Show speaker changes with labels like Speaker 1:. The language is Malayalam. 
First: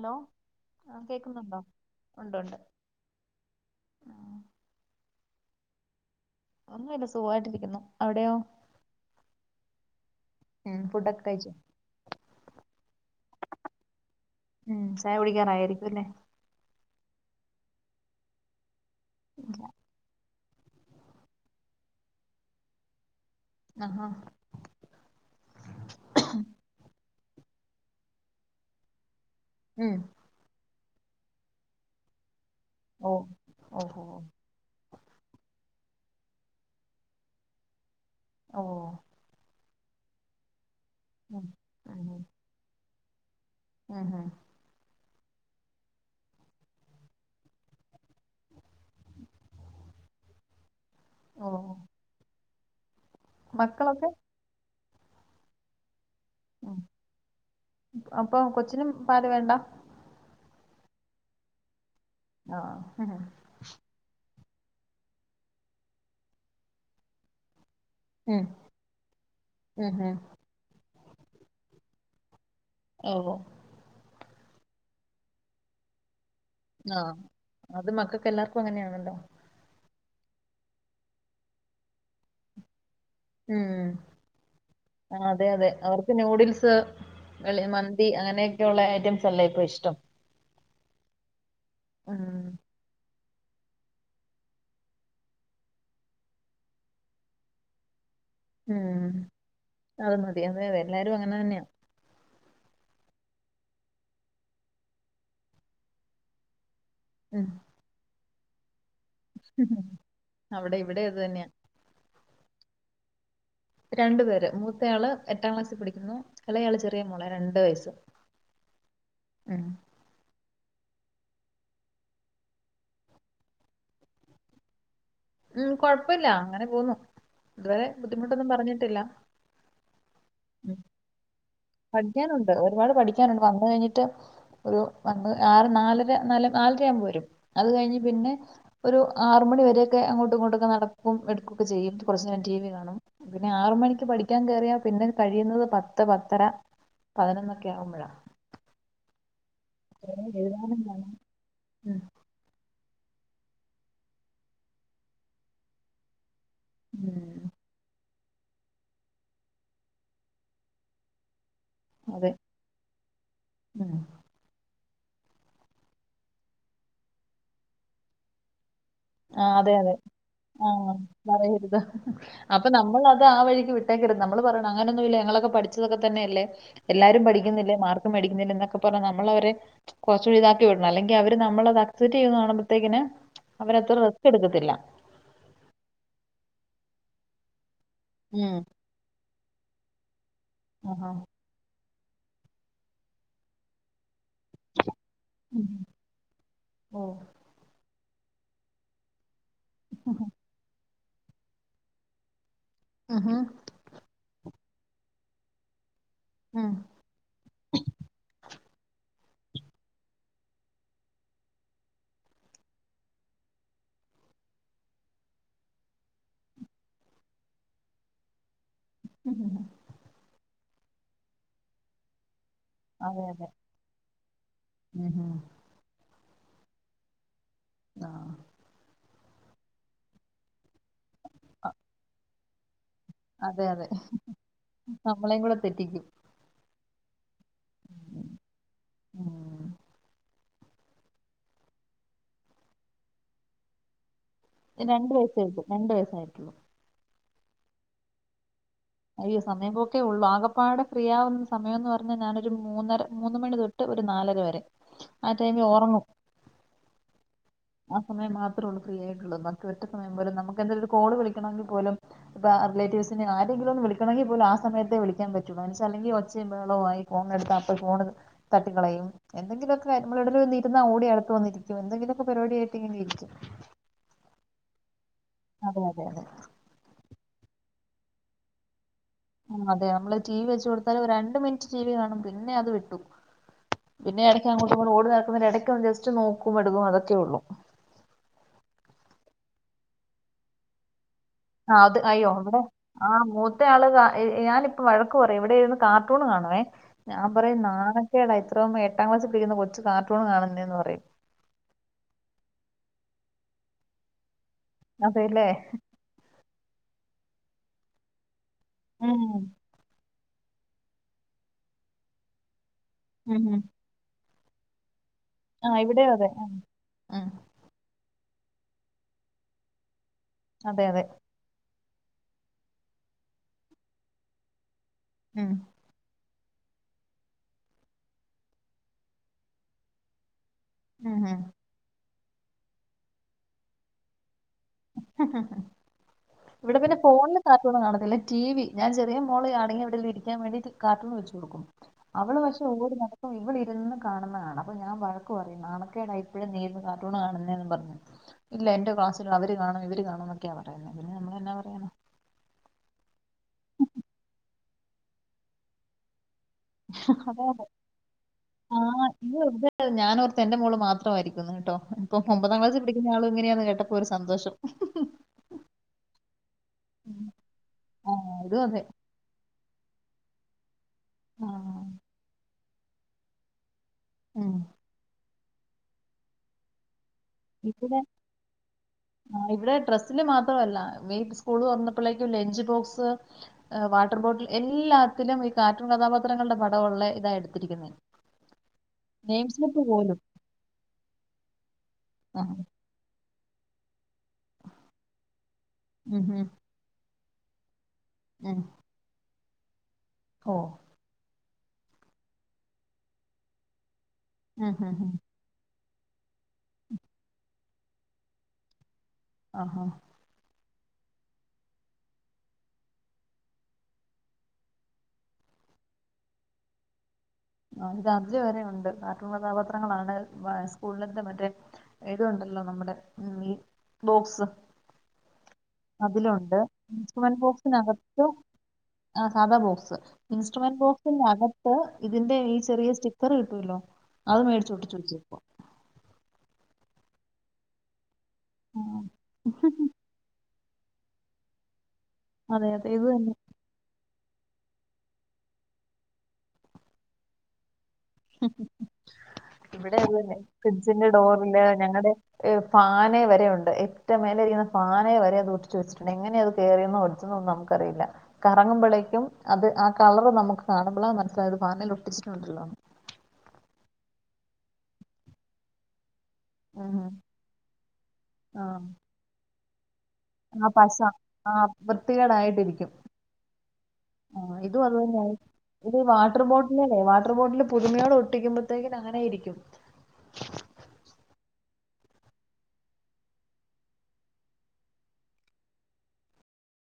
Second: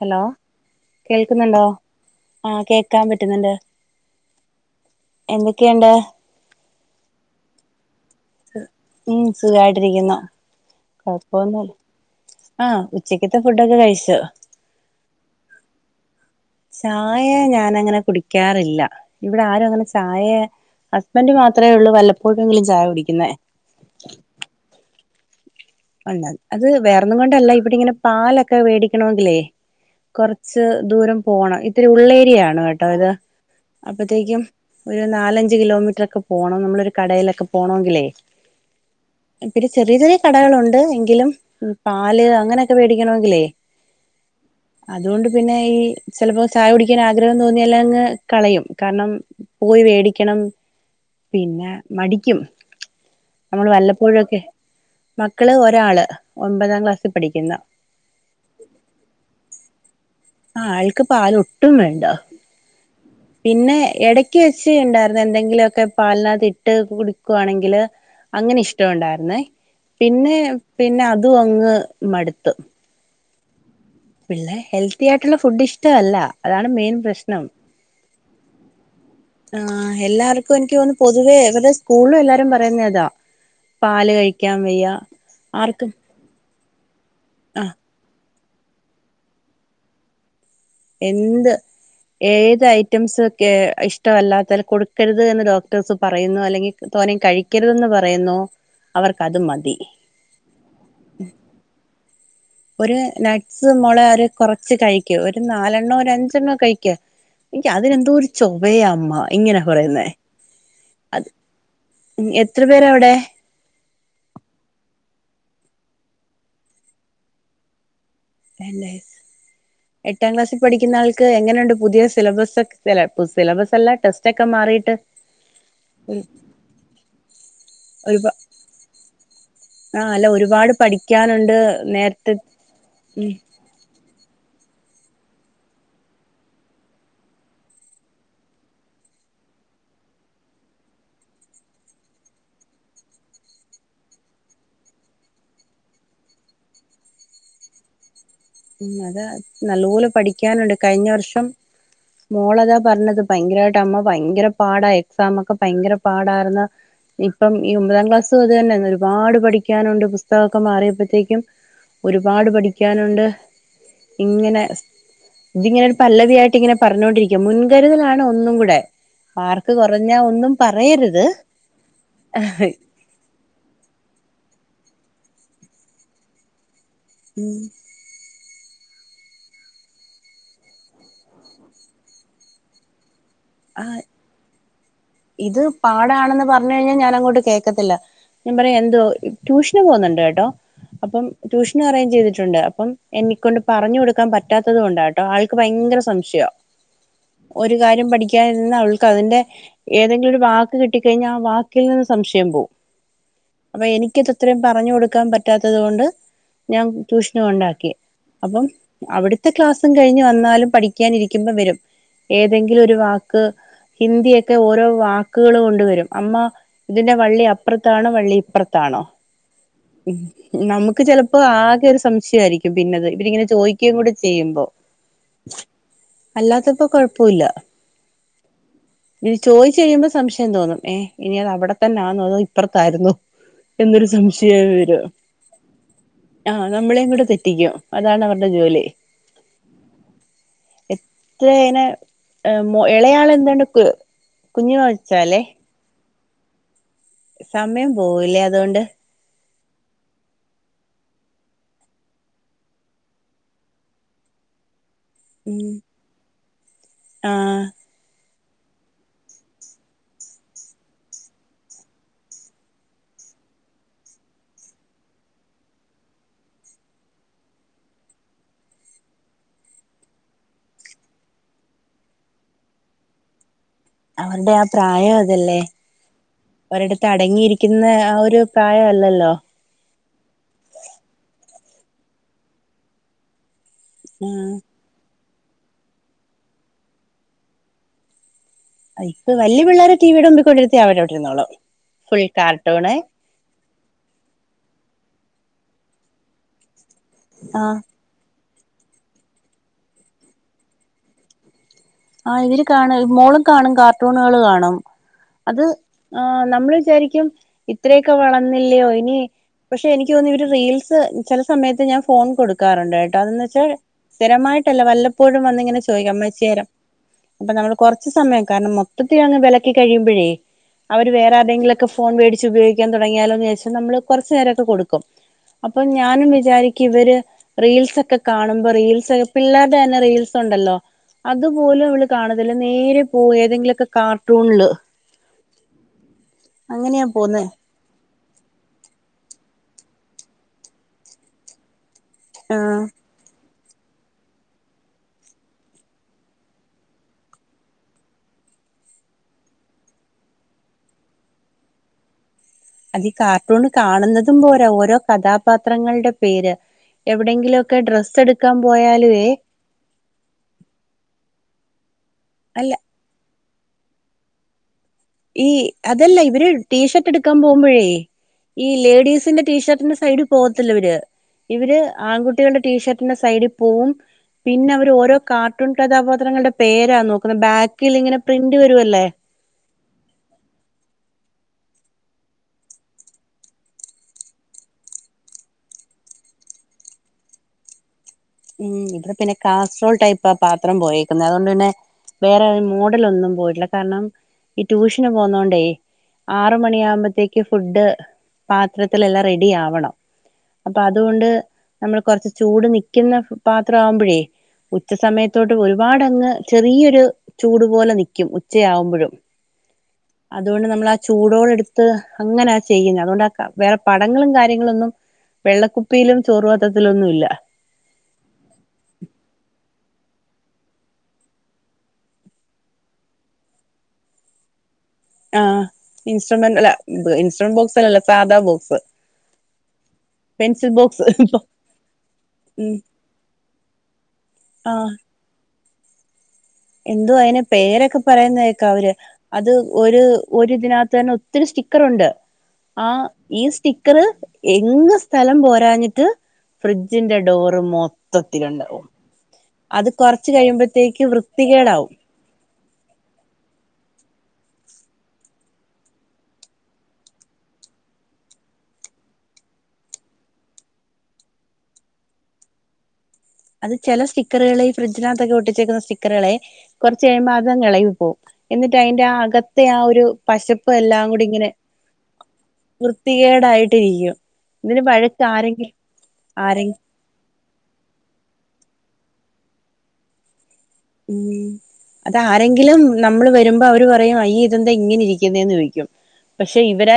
Speaker 1: ഹലോ
Speaker 2: ആ കേക്കുന്നുണ്ടോ
Speaker 1: കേൾക്കുന്നുണ്ടോ
Speaker 2: ഉണ്ട് ഉണ്ട്
Speaker 1: ആഹ് കേക്കാൻ പറ്റുന്നുണ്ട്
Speaker 2: ഉം.
Speaker 1: എന്തൊക്കെയുണ്ട്
Speaker 2: ഒന്നുമില്ല സുഖവായിട്ടിരിക്കുന്നു അവിടെയോ
Speaker 1: ഉം സുഖായിട്ടിരിക്കുന്നു
Speaker 2: ഉം ഫുഡൊക്കെ കഴിച്ചോ
Speaker 1: കൊഴപ്പൊന്നില്ല ആ ഉച്ചക്കത്തെ ഫുഡൊക്കെ കഴിച്ചു
Speaker 2: ഉം ചായകുടിക്കാറായാരിക്കുവല്ലേ
Speaker 1: ചായ ഞാൻ അങ്ങനെ കുടിക്കാറില്ലാ ഇവിടെ ആരും അങ്ങനെ ചായ ഹസ്ബന്റ് മാത്രേ ഉള്ളൂ വല്ലപ്പോഴെങ്കിലും ചായ കുടിക്കുന്നേ
Speaker 2: ആഹാ ആ
Speaker 1: വേണ്ട അത് വേറൊന്നും കൊണ്ടല്ല ഇവിടെ ഇങ്ങനെ പാലൊക്കെ വേടിക്കണോങ്കിലേ
Speaker 2: [unintelligible]
Speaker 1: കൊറച്ച് ദൂരം പോണം ഇത്തിരി ഉള്ളേരിയ ആണ് കേട്ടോ ഇത്
Speaker 2: ഓ ഓഹോ
Speaker 1: അപ്പത്തേക്കും ഒരു നാലഞ്ച് കിലോമീറ്ററൊക്കെ പോണം നമ്മളൊരു കടേലൊക്കെ പോണൊങ്കിലേ
Speaker 2: ഓ
Speaker 1: ഇത്തിരി ചെറിയ ചെറിയ കടകളൊണ്ട് എങ്കിലും
Speaker 2: ഉം
Speaker 1: പാല് അങ്ങനൊക്കെ വേടിക്കണോങ്കിലേ
Speaker 2: ആഹാ
Speaker 1: അതുകൊണ്ട് പിന്നെ ഈ ചെലപ്പോ ചായ കുടിക്കാനാഗ്രഹം തോന്നിയാലങ്ങ് കളയും കാരണം പോയി ‌വേടിക്കണം
Speaker 2: ഓ
Speaker 1: പിന്നെ മടിക്കും നമ്മള്
Speaker 2: മക്കളൊക്കെ
Speaker 1: വല്ലപ്പോഴൊക്കെ. മക്കള് ഒരാള്
Speaker 2: ഉം
Speaker 1: ഒമ്പതാം ക്ലാസ്സിൽ പഠിക്കുന്ന്
Speaker 2: അപ്പൊ കൊച്ചിനും പാല് വേണ്ട
Speaker 1: ആഹ് ആൾക്ക് പാലൊട്ടും വേണ്ട
Speaker 2: ആഹ്
Speaker 1: പിന്നെ എടക്ക് വെച്ച് ഇണ്ടാരുന്ന് എന്തെങ്കിലുവൊക്കെ പാലിനകത്തിട്ട് കുടിക്കുവാണെങ്കില്
Speaker 2: ഉം
Speaker 1: അങ്ങനെ ഇഷ്ടവുണ്ടാരുന്നേ
Speaker 2: ഉം ഉം
Speaker 1: പിന്നെ പിന്നെ അതു അങ്ങ് മടുത്ത്
Speaker 2: ഓഹോ
Speaker 1: പിള്ളേ ഹെൽത്തിയായിട്ടുള്ള ഫുഡ് ഇഷ്ടോവല്ലാ
Speaker 2: ആഹ് അത് മക്കക്കെല്ലാർക്കും അങ്ങനെയാണല്ലോ
Speaker 1: ആ എല്ലാർക്കും എനിക്കോന്ന് പൊതുവേ ഏകദേശം സ്കൂളിലും എല്ലാരും പറയുന്നേ അതാ
Speaker 2: ഉം
Speaker 1: പാല് കഴിക്കാൻ വയ്യാ
Speaker 2: ആ അതെ അതെ
Speaker 1: ആർക്കും
Speaker 2: അവർക്ക് നൂഡിൽസ്
Speaker 1: ആ
Speaker 2: അല്ലേ മന്തി അങ്ങനെയൊക്കെയുള്ള ഐറ്റംസ് അല്ലേ ഇപ്പം ഇഷ്ടം
Speaker 1: എന്ത്
Speaker 2: ഉം
Speaker 1: ഏതായി ഐറ്റംസൊക്കെ ഇഷ്ടവല്ലാത്തൽ കൊടുക്കരുത് എന്ന് ഡോക്ടേഴ്സ് പറയുന്നു അല്ലെങ്കിൽ തോനെ കഴി ഴിക്കരുതെന്ന് പറയുന്നോ
Speaker 2: ഉം അത് മതി അതെയെല്ലാരും അങ്ങനെ തന്നെയാ
Speaker 1: ഒര് നട്ട്സ് മോളെ ഒരു കൊറച്ച് കഴിക്ക് ഒരു നാലെണ്ണോ ഒരഞ്ചെണ്ണോ കഴിക്ക്
Speaker 2: ഉം
Speaker 1: എനിക്കതിനെന്തോരു ചൊവയാമ്മ
Speaker 2: അവിടെ ഇവിടെ അത് തന്നെയാ
Speaker 1: എത്ര പേരാ അവിടെ?
Speaker 2: രണ്ടുപേര് മൂത്തയാള് എട്ടാം ക്ലാസ്സിപഠിക്കുന്നു എളേയാള് ചെറിയ മോളാ രണ്ട് വയസ്സ്
Speaker 1: ഇല്ലാ ഇല്ല
Speaker 2: ഉം
Speaker 1: എട്ടാക്ലാസ്സിൽ പഠിക്കുന്നാൾക്ക് എങ്ങനൊണ്ട് പുതിയ സിലബസൊക്കെ അല്ല സിലബസ്സ്‌ അല്ല ടെസ്റ്റ് ഒക്കെ മാറിട്ട്
Speaker 2: ഉം കൊഴപ്പില്ലാ അങ്ങനെ പോന്നു ഇതുവരെ
Speaker 1: ഒരു
Speaker 2: ബുദ്ധിമുട്ടൊന്നും പറഞ്ഞിട്ടില്ല
Speaker 1: ആ അല്ലാ ഒരുപാട്
Speaker 2: ഉം
Speaker 1: പഠിക്കാനുണ്ട് നേരത്തെ
Speaker 2: പഠിക്കാനുണ്ട് ഒരുപാട്
Speaker 1: ഉം
Speaker 2: പഠിക്കാനുണ്ട് വന്ന് കഴിഞ്ഞിട്ട് ഒരു വന്ന് ആറ് നാലര നല് നാലരയാവുമ്പോവരും അത് കഴിഞ്ഞ് പിന്നെ ഒരു ആറുമണിവരെക്കെ അങ്ങോട്ടും ഇങ്ങോട്ടൊക്കെ നടക്കും എടുക്കുകൊക്കെ ചെയ്യും കൊറച്ചു നേരം ടിവി കാണും പിന്നെ ആറു മണിക്ക് പഠിക്കാൻ കേറിയാ പിന്നത് കഴിയുന്നത് പത്ത് പത്തര പതിനൊന്നൊക്കെ ആവുമ്പൊഴാ
Speaker 1: ഉം അത് നല്ലപോലെ പഠിക്കാനുണ്ട്
Speaker 2: എഴുതാനും
Speaker 1: കഴിഞ്ഞ
Speaker 2: വേണം
Speaker 1: വർഷം
Speaker 2: ഉം
Speaker 1: മോളതാ പറഞ്ഞത് പയങ്കരായിട്ട് അമ്മാ പയങ്കര പാടാ എക്സാമൊക്കെ പയങ്കര പാടാരുന്ന്
Speaker 2: ഉം
Speaker 1: ഇപ്പം ഈ ഒമ്പതാം ക്ലാസുഅതുത്തന്നെ ഒരുപാട് പഠിക്കാനുണ്ട് പുസ്തകൊക്കെ മാറിയപ്പോത്തേക്കും
Speaker 2: അതെ
Speaker 1: ഒരുപാട് പഠിക്കാനുണ്ട്.
Speaker 2: ഉം
Speaker 1: ഇങ്ങനെ ഇതിങ്ങനെ ഒരു പല്ലവിയായിട്ട് ഇങ്ങനെ പറഞ്ഞോണ്ടിരി‌ക്കും മുൻകരുതലാണ് ഒന്നും കൂടെ
Speaker 2: ആഹ് അതെ
Speaker 1: മാർക്ക്
Speaker 2: അതെ
Speaker 1: കുറഞ്ഞാ ഒന്നും
Speaker 2: ആഹ്
Speaker 1: പറയരുത്
Speaker 2: പറയരുത് അപ്പൊ നമ്മൾ അത് ആ വഴിക്ക് വി ത്തേക്കിടും നമ്മൾ പറയും അങ്ങനൊന്നും ഇല്ല ഞങ്ങളൊക്കെ പഠിച്ചതൊക്കെ തന്നെയല്ലേ എല്ലാരും
Speaker 1: ഉം
Speaker 2: പഠിക്കുന്നില്ലെ മാർ മേടിക്കുന്നില്ല എന്നൊക്കെ പറഞ് നമ്മള അവരെ കുറച്ചൂടി ഇതാക്കി വിടണം, അല്ലെങ്കി അവര്മ്മളത് അക്സെ്റ്റ് ചെയ്യുന്ന കാണുമ്പോഴത്തേക്കനും
Speaker 1: ആ
Speaker 2: അവരത്ര റെസ്റ്റ് എടുക്കത്തില്ല
Speaker 1: ഇത് പാടാണെന്ന് പർഞ്ഞ് കഴ്ഞ്ഞാ ഞാൻ അങ്ങോട്ട് കേക്കത്തില്ല ഞാൻ
Speaker 2: ഉം
Speaker 1: പറയാ എന്തോ ട്യൂഷന് പോവ്ന്നുണ്ട്ട്ടോ
Speaker 2: ആഹാ
Speaker 1: അപ്പം ട്യൂഷന് അറേഞ്ച് ചെയ്തിട്ടുണ്ട് അപ്പം എന്നെക്കൊണ്ട് പറഞ്ഞു കൊടുക്കാൻ പറ്റാത്തത് കൊണ്ടാട്ടോ ആൾക്ക്
Speaker 2: ഉം
Speaker 1: ഭയങ്കര സംശയോ
Speaker 2: ഓ
Speaker 1: ഒരു കാര്യം പഠിക്കാൻ ഇരുന്ന ആൾക്ക് അയിന്റെ ഏതെങ്കിലും
Speaker 2: ഉഹും.
Speaker 1: ഒരു വാ ക്ക് കിട്ടി കഴിഞ്ഞ ആ വാക്കിൽ നിന്ന് സംശയം പോവും
Speaker 2: ആഹാ
Speaker 1: അപ്പൊ എനിക്ക്ത്തെത്ത്രയും പറഞ്ഞു കൊടുക്കാൻ പറ്റാത്തത് കൊണ്ട്
Speaker 2: ഉം.
Speaker 1: ഞാൻ ട്യൂഷ്നു കൊണ്ടാക്കി അപ്പം അവിടുത്തെ ക്ലാസ്സും കഴിഞ്ഞ് വന്നാലും പഠിക്കാനിരിക്കുമ്പ വെരും. ഏതെങ്കിലും ഒരു വാക്ക് ഹിന്ദിയൊക്കെ ക്കെ ഓരോ വാക്ക്‌കൾ കൊണ്ട്‌വരും അമ്മ ഇതിന്റെ വള്ളി അപ്പർത്താണോ വള്ളി ഇപ്പർ താണോ
Speaker 2: ഉഹും.
Speaker 1: ഉം നമുക്ക് ചെലപ്പോ ആകെ ഒര് സംശയായിരി ക്കും പിന്നെത്
Speaker 2: അതെ
Speaker 1: ഇവരിങ്ങനെ
Speaker 2: അതെ
Speaker 1: ചോദിക്കുകയും കൂടെ ചെയ്യുമ്പോ.
Speaker 2: ഉഹും.
Speaker 1: അല്ലാത്തപ്പോ കൊഴപ്പൂല്ല
Speaker 2: ആഹ്
Speaker 1: ഇങ്ങനെ ചോദിച്ച് കഴിയുമ്പോ സംശയം തോന്നും. ഏഹ ഇനി അത് അവിടെ തന്നെ ആണോ അതൊ പ്പർത്തായിരുന്നു
Speaker 2: അതെ അതെ
Speaker 1: എന്നൊരു സംശയം വര
Speaker 2: നമ്മളെയും കൂടെ തെറ്റിക്കും
Speaker 1: ആഹ നമ്മളേയും കൂടെ തെറ്റിക്കും അതാണ് അവരുടെ ജോലി.
Speaker 2: ഉം.
Speaker 1: എത്ര എയിനെ എ മോ എളയാള് എന്താണ്ട് ക്ക്
Speaker 2: എഹ് രണ്ടു വയസ്സായിരിക്കും രണ്ട് വയസ്സായിരിക്കുള്ളൂ
Speaker 1: സമയം പോവുലേ അതോണ്ട്
Speaker 2: അയ്യോ സമയംപോക്കെ ഉള്ളൂ ആകപ്പാടെ ഫ്രീ ആവുന്ന സമയം എന്ന് പറഞ്ഞാൽ ഞാനൊരു മൂന്നര മൂന്ന് മണി തൊ ട്ട് ഒരു നാലര വരെ ആതൈമി
Speaker 1: ഉം
Speaker 2: ഓർങ്ങും
Speaker 1: ആഹ്
Speaker 2: ആ സമയം മാത്രേ ഉള്ളൂ ഫ്രീ ആയിട്ടുള്ളൂ. നമക്ക് ഒറ്റ സമയം പോലും നമുക്ക് എന്തായാലും കാൾ വിളിക്കണെങ്കിൽ പോലും. ബാ ആ റിലേറ്റീവ്സിന് ആര് ആർക്കെങ്കിലും വിളിക്കണെങ്കിൽ പോലും ആ സമയത്തെ വിളിക്കാൻ പറ്റുള്ളൂ അല്ലെങ്കലൊച്ചേം ബഹളോം ആയി പോകും എടുത്ത അപ്പ ഫോണ് തട്ടികളയും എന്തെങ്കിലൊക്കെര് നമ്മള് എവിടെലു വന്ന് ഇരുന്ന ഓടി അടുത്ത് വന്നിരിക്കും എന്തെങ്കിലൊക്കെ പരിപാടിയയിട്ട് ഇങ്ങനെ ഇരിക്കും
Speaker 1: അവരുടെ ആ പ്രായം അതല്ലേ
Speaker 2: അതെ അതെ അതെ
Speaker 1: ഒരിടത്ത് അടങ്ങിയിരിക്കുന്ന ആ ഒരു പ്രായമല്ലല്ലോ
Speaker 2: ആഹ് അതെ നമ്മള് ടി വി വെച്ച് കൊടുത്താല് അവര് രണ്ട് മിനിറ്റ് ടി വി കാണും പിന്നെ അത് വിട്ടു പിന്നെ എടയ്ക്ക്
Speaker 1: ആഹ്
Speaker 2: അങ്ങോട്ടും ഇങ്ങോട്ടും ഓടി നടക്കുന്ന ഇടയ്ക്ക് ജസ്റ്റ് നോക്കും എടുകും അതൊക്കെ ഒള്ളൂ
Speaker 1: ഇപ്പ വലിയ പിള്ളേരെ ടിവിയുടെ മുമ്പിൽ കൊണ്ടിരുത്തിയാ അവരവിടെ ഇരുന്നോളും.
Speaker 2: ആ അത്
Speaker 1: ഫുൾ
Speaker 2: അയ്യോ ഇവിടെ
Speaker 1: കാർട്ടൂണ്
Speaker 2: ആ മൂ മറ്റേ ആള് ക ഈ ഞാനിപ്പ വഴക്ക് പറയും ഇവിടെ ഇരിന്ന് കാർട്ടൂൺ കാണുവെ ഞാൻ പറയും
Speaker 1: ആഹ്
Speaker 2: നാളെ കേടാ ഇത്രയും എട്ടാം ക്ലാസ്സിൽ പഠിക്കുന്ന കൊച്ച് കാർട്ടൂൺ കാണുന്നതന്ന് പറയും
Speaker 1: ആഹ് ഇവര് കാണൊയ് മോളും കാണും കാർട്ടൂണ്കള് കാണും.
Speaker 2: അതേലേ
Speaker 1: അത് ആഹ് നമ്മൾ വിചാരിക്കും ഇത്രയൊക്കെ വളർന്നില്ലയോ
Speaker 2: ഉം
Speaker 1: ഇനി പക്ഷെ എനിക്ക് തോന്നുന്നു ഇവര് റീൽസ് ചില സമയത്ത് ഞാൻ ഫോൺ കൊടുക്കാറുണ്ട് തെട്ടോ
Speaker 2: ഉം
Speaker 1: അതന്ന്
Speaker 2: ഉം.
Speaker 1: വെച്ചാൽ സ്ഥിരമായിട്ടല്ല വല്ലപ്പോഴും
Speaker 2: ആ
Speaker 1: വന്നിങ്ങനെ
Speaker 2: ഇവിടെയും
Speaker 1: ചോദിക്കാം
Speaker 2: അതെ
Speaker 1: അമ്മച്ചേം
Speaker 2: ഉം
Speaker 1: അപ്പൊ നമ്മള് കുറച്ച് സമയം കാരണം മൊത്തത്തിൽ അങ്ങ് വെലക്കി കഴിയുമ്പഴേ
Speaker 2: അതെ അതെ
Speaker 1: അവര് വേറെ ന്തെങ്കിലൊക്കെ ഫോൺ വേടിച്ച് ഉപയോഗിക്കാൻ തുടങ്ങിയാലോന്ന് വിചാരിച്ചു നമ്മൾ കുറച്ച്നേരൊക്കെ കൊടുക്കും
Speaker 2: ഉം
Speaker 1: അപ്പൊ ഞാനും വിചാരിക്കും ഇവര് റീൽസൊക്കെ കാണുമ്പോ റീൽസ് പിള്ളാർഡന്നെ റീൽസ്ഒണ്ടല്ലോ
Speaker 2: ഉംഹും
Speaker 1: അതുപോലും ഇവള് കാണതില്ല നേരെ പോവും ഏതെങ്കിലൊക്കെ കാർട്ടൂണില്
Speaker 2: ഹ ഹ ഹ ഇവിടെ പിന്നെ
Speaker 1: അങ്ങനെയാ പോകുന്നത്
Speaker 2: ഫോണി ണത്തില്ല ടിവി ഞാൻ ചെറിയ മോള് അടങ്ങിയവിടേലും ഇരിക്കാൻ വേണ്ടിയിട്ട് കാർട്ടുൺ വെച്ച് കൊടുക്കും അവള് പക്ഷെ
Speaker 1: ആഹ്
Speaker 2: ഓടി നട അപ്പ ഇവിളരുന്ന് കാണുന്നതാണ് കാണാ അപ്പൊ ഞാൻ വഴക്ക്പറയും നാണക്കേടായി ഇപ്പോഴും നീഇരുന്ന് കാർട്ടൂണ് കാണുന്നെന്നും പറഞ് ഇല്ല എന്റെ ക്ലാസ്സില് അവര് കാണും ഇവര് കാണുംന്നൊക്കെയാ പറയുന്നെ പിന്നെ നമ്മൾ എന്നാ പറയാന
Speaker 1: അതി കാർട്ടൂണ് കാണുന്നതും പോര ഓരോ കഥാപാത്രങ്ങൾടെ പേര്
Speaker 2: അതെ അതെ
Speaker 1: എവിടെങ്കിലൊക്കെ ഡ്രസ്
Speaker 2: ആ ഇഞ്ഞ് വെർതെ ഞാനോർത്ത് എന്റെ മോള് മാത്രവായിരിക്കുന്ന് കേട്ടോ ഇപ്പൊ ഒമ്പതാം
Speaker 1: അല്ല
Speaker 2: ക്ലാസിൽ ന്റെ മോളും ഇങ്ങനെയാന്ന് കേട്ടപ്പോ ഒരു സന്തോഷം ഹ ഹ ഹ
Speaker 1: ഈ അതല്ല ഇവര് ടീഷർട്ട് എടുക്കാൻ പോകുമ്പോഴേ
Speaker 2: ആ ഇതും
Speaker 1: ഈ
Speaker 2: അതെ
Speaker 1: ലേഡീസിന്റെ ടീഷർട്ടിന്റെ സൈഡ് പോകത്തില്ലവര്
Speaker 2: ആ
Speaker 1: ഇവര് ആൺകുട്ടികളുടെ ടീഷർട്ടിന്റെ സൈഡിൽ പോവും
Speaker 2: ഉം.
Speaker 1: പിന്നെ അവർ ഓരോ കാർട്ടൂൺ കഥാപാത്രങ്ങളുടെ പേരാ നോക്കുന്നെ ബാക്കിൽ ഇങ്ങനെ പ്രിന്റ് വരുല്ലേ
Speaker 2: ആഹ് ഇവരെ ഡ്രസ്സില് മാത്രവല്ല മെയ്റ്റ് സ്കൂള് തുറന്നപ്പോഴേക്ക് ലഞ്ച് ബോക്സ് വാട്ടർ ബോട്ടിൽ എല്ലാത്തിലും ഈ കാർറ്റൂൺ കഥാപാത്രങ്ങളുടെ പടവുള്ളെ ഇതാട്ത്തിരിക്കുന്നെ
Speaker 1: ഉം ഇവിടെ പിന്നെ കാസ്ട്രോൾ ടൈപ്പ പാത്രം പോയേക്കുന്നത് അതോണ്ട് പിന്നെ
Speaker 2: ആ
Speaker 1: വേറെ മോ ട്ട്ലൊന്നും പോയിട്ടില്ല കാരണം ഈ ട്യൂഷന് പോന്നോണ്ടെ
Speaker 2: ഉം ഉം
Speaker 1: ആറുമണിയാമ്പത്തേക്ക് ഇ ഫുഡ്ഡ്
Speaker 2: ഉം
Speaker 1: പാത്രത്തിലെല്ലാം റെഡി ആവണം
Speaker 2: ഓ
Speaker 1: അപ്പ അതുകൊണ്ട് നമ്മൾ കുറച്ച് ചൂട് നിക്കുന്ന പാത്ര ആവുമ്പോഴേ
Speaker 2: ഉം ഉം ഉം
Speaker 1: ഉച്ചസമയ തോട്ട് ഒരുപാടങ്ങ് ചെറിയൊരു ചൂട് പോലെ നിക്കും ഉച്ചയാവുമ്പഴും
Speaker 2: ആഹ് ആഹ്
Speaker 1: അതുകോണ്ട് നമ്മൾ ആ ചൂടോടെടുത്ത് അങ്ങനേ ചെയ്യുന്നെ അതുകൊണ്ട് ആ വേറെ പടങ്ങളും കാര്യങ്ങളോന്നും വെള്ളക്കുപ്പിയിലും ചോറ്പാത്രത്തിലൊന്നും ഇല്ല
Speaker 2: ആ ഇത് അർജു വരെ ഉണ്ട് കാർട്ടൂൺ കഥാപത്രങ്ങളാണേൽ സ്കൂളിലത്തെ മറ്റേ ഇത് ണ്ടല്ലോ നമ്മുടെ ഉ ഈ ബോക്സ്‌
Speaker 1: ആഹ് ഇൻസ്ട്രുമെന്റ് അല്ല ഇൻസ്ട്രുമെന്റ് ബോക്സല്ല സാധാ ബോക്സ്
Speaker 2: ആ സാദാ ബോക്സ്
Speaker 1: പെൻസിൽ
Speaker 2: ഇൻസ്ട്രുമെന്റ്
Speaker 1: ബോക്സ്
Speaker 2: ബോക്സിനകത്ത്, ഇതിന്റെ ഈ
Speaker 1: ഉം
Speaker 2: ചെറിയ സ്റ്റിക്കർ കിട്ടോല്ലോ അത് മേടിച്ച് ഒട്ടിച്ചുവെച്ചേക്കുവാ!
Speaker 1: എന്തുവാ അയ്ന് പേരൊക്കെ പറയുന്നകേൾക്ക
Speaker 2: ആ
Speaker 1: അവര് അത് ഒരു ഒര്തിനകത്തു തന്നെ ഒത്തിരി സ്റ്റിക്കറുണ്ട്
Speaker 2: അതെ അതെ
Speaker 1: ആഹ്
Speaker 2: ഇത് തന്നെ
Speaker 1: ഈ സ്റ്റി ക്കർ എങ്ങും സ്ഥലം പോരാഞ്ഞിട്ട് ഫ്രിഡ്ജിന്റെ ഡോറ് മോ തത്തിലുണ്ടവും
Speaker 2: ഇവിടെ അത് തന്നെ ഫ്രിഡ്ജിന്റെ ഡോറ്ല്
Speaker 1: വൃത്തികേടാവും
Speaker 2: ഞങ്ങടെ ഹ് ഫാനെ വരെ ഉണ്ട് ഏറ്റും മേലെ ഇരിക്കുന്ന ഫാനെവരെത് ഒട്ടിച്ചു വെച്ചിട്ടുണ്ട് എങ്ങനെത് കേറിയന്നോ ഒ തോന്നും നമുക്കറീല്ല! കറങ്ങുമ്പോളെക്കും അത് ആഹ് കളറ് നമുക്ക് കാണുമ്പോളാ മനസ്സിലായത് ഫാനിൽ ഒട്ടിച്ചിട്ടുണ്ടല്ലോന്ന്
Speaker 1: അത് ചില സ്റ്റിക്കറുകള് ഈ ഫ്രഡ്ജിനകത്തൊ ഒട്ടിച്ചേകുന്ന സ്റ്റി ക്കറ്കളെ കുറച്ച്
Speaker 2: ഉം.
Speaker 1: കഴിയുമ്പ അതങ് എളകി പോവും
Speaker 2: ആ
Speaker 1: എന്നിട്ട് അതയ്ന്റെ ആഹ് അകത്തെ ആഹ് ഒരു
Speaker 2: ആ
Speaker 1: പശപ്പ്
Speaker 2: പശ
Speaker 1: എല്ലാം കൂടി ഇങ്ങനെ
Speaker 2: ആ വൃത്തികേടായിട്ടിരിക്കും
Speaker 1: വൃത്തികേടായിട്ടിരിക്കും
Speaker 2: ആ
Speaker 1: ഇതിന്
Speaker 2: ഇതും അത്
Speaker 1: വഴക്ക്
Speaker 2: തന്നെ
Speaker 1: ആരെങ്കിലും
Speaker 2: ഇത് വാട്ടർ
Speaker 1: ആരെ
Speaker 2: ബോട്ടിലില്ലേ വാട്ടർ ബോട്ടിൽ പുതുമയോടെ ഒട്ടിക്കുമ്പോത്തേക്കിന് അങ്ങനെയിരിക്കും
Speaker 1: ഉം അതാരെങ്കിലും നമ്മള് വരുമ്പോ അവര് പറയും അയ്യേ ഇതെന്താ ഇങ്ങനെ ഇരിക്യുന്നെന്ന് ചോയ്ക്കും പക്ഷെ ഇവരാ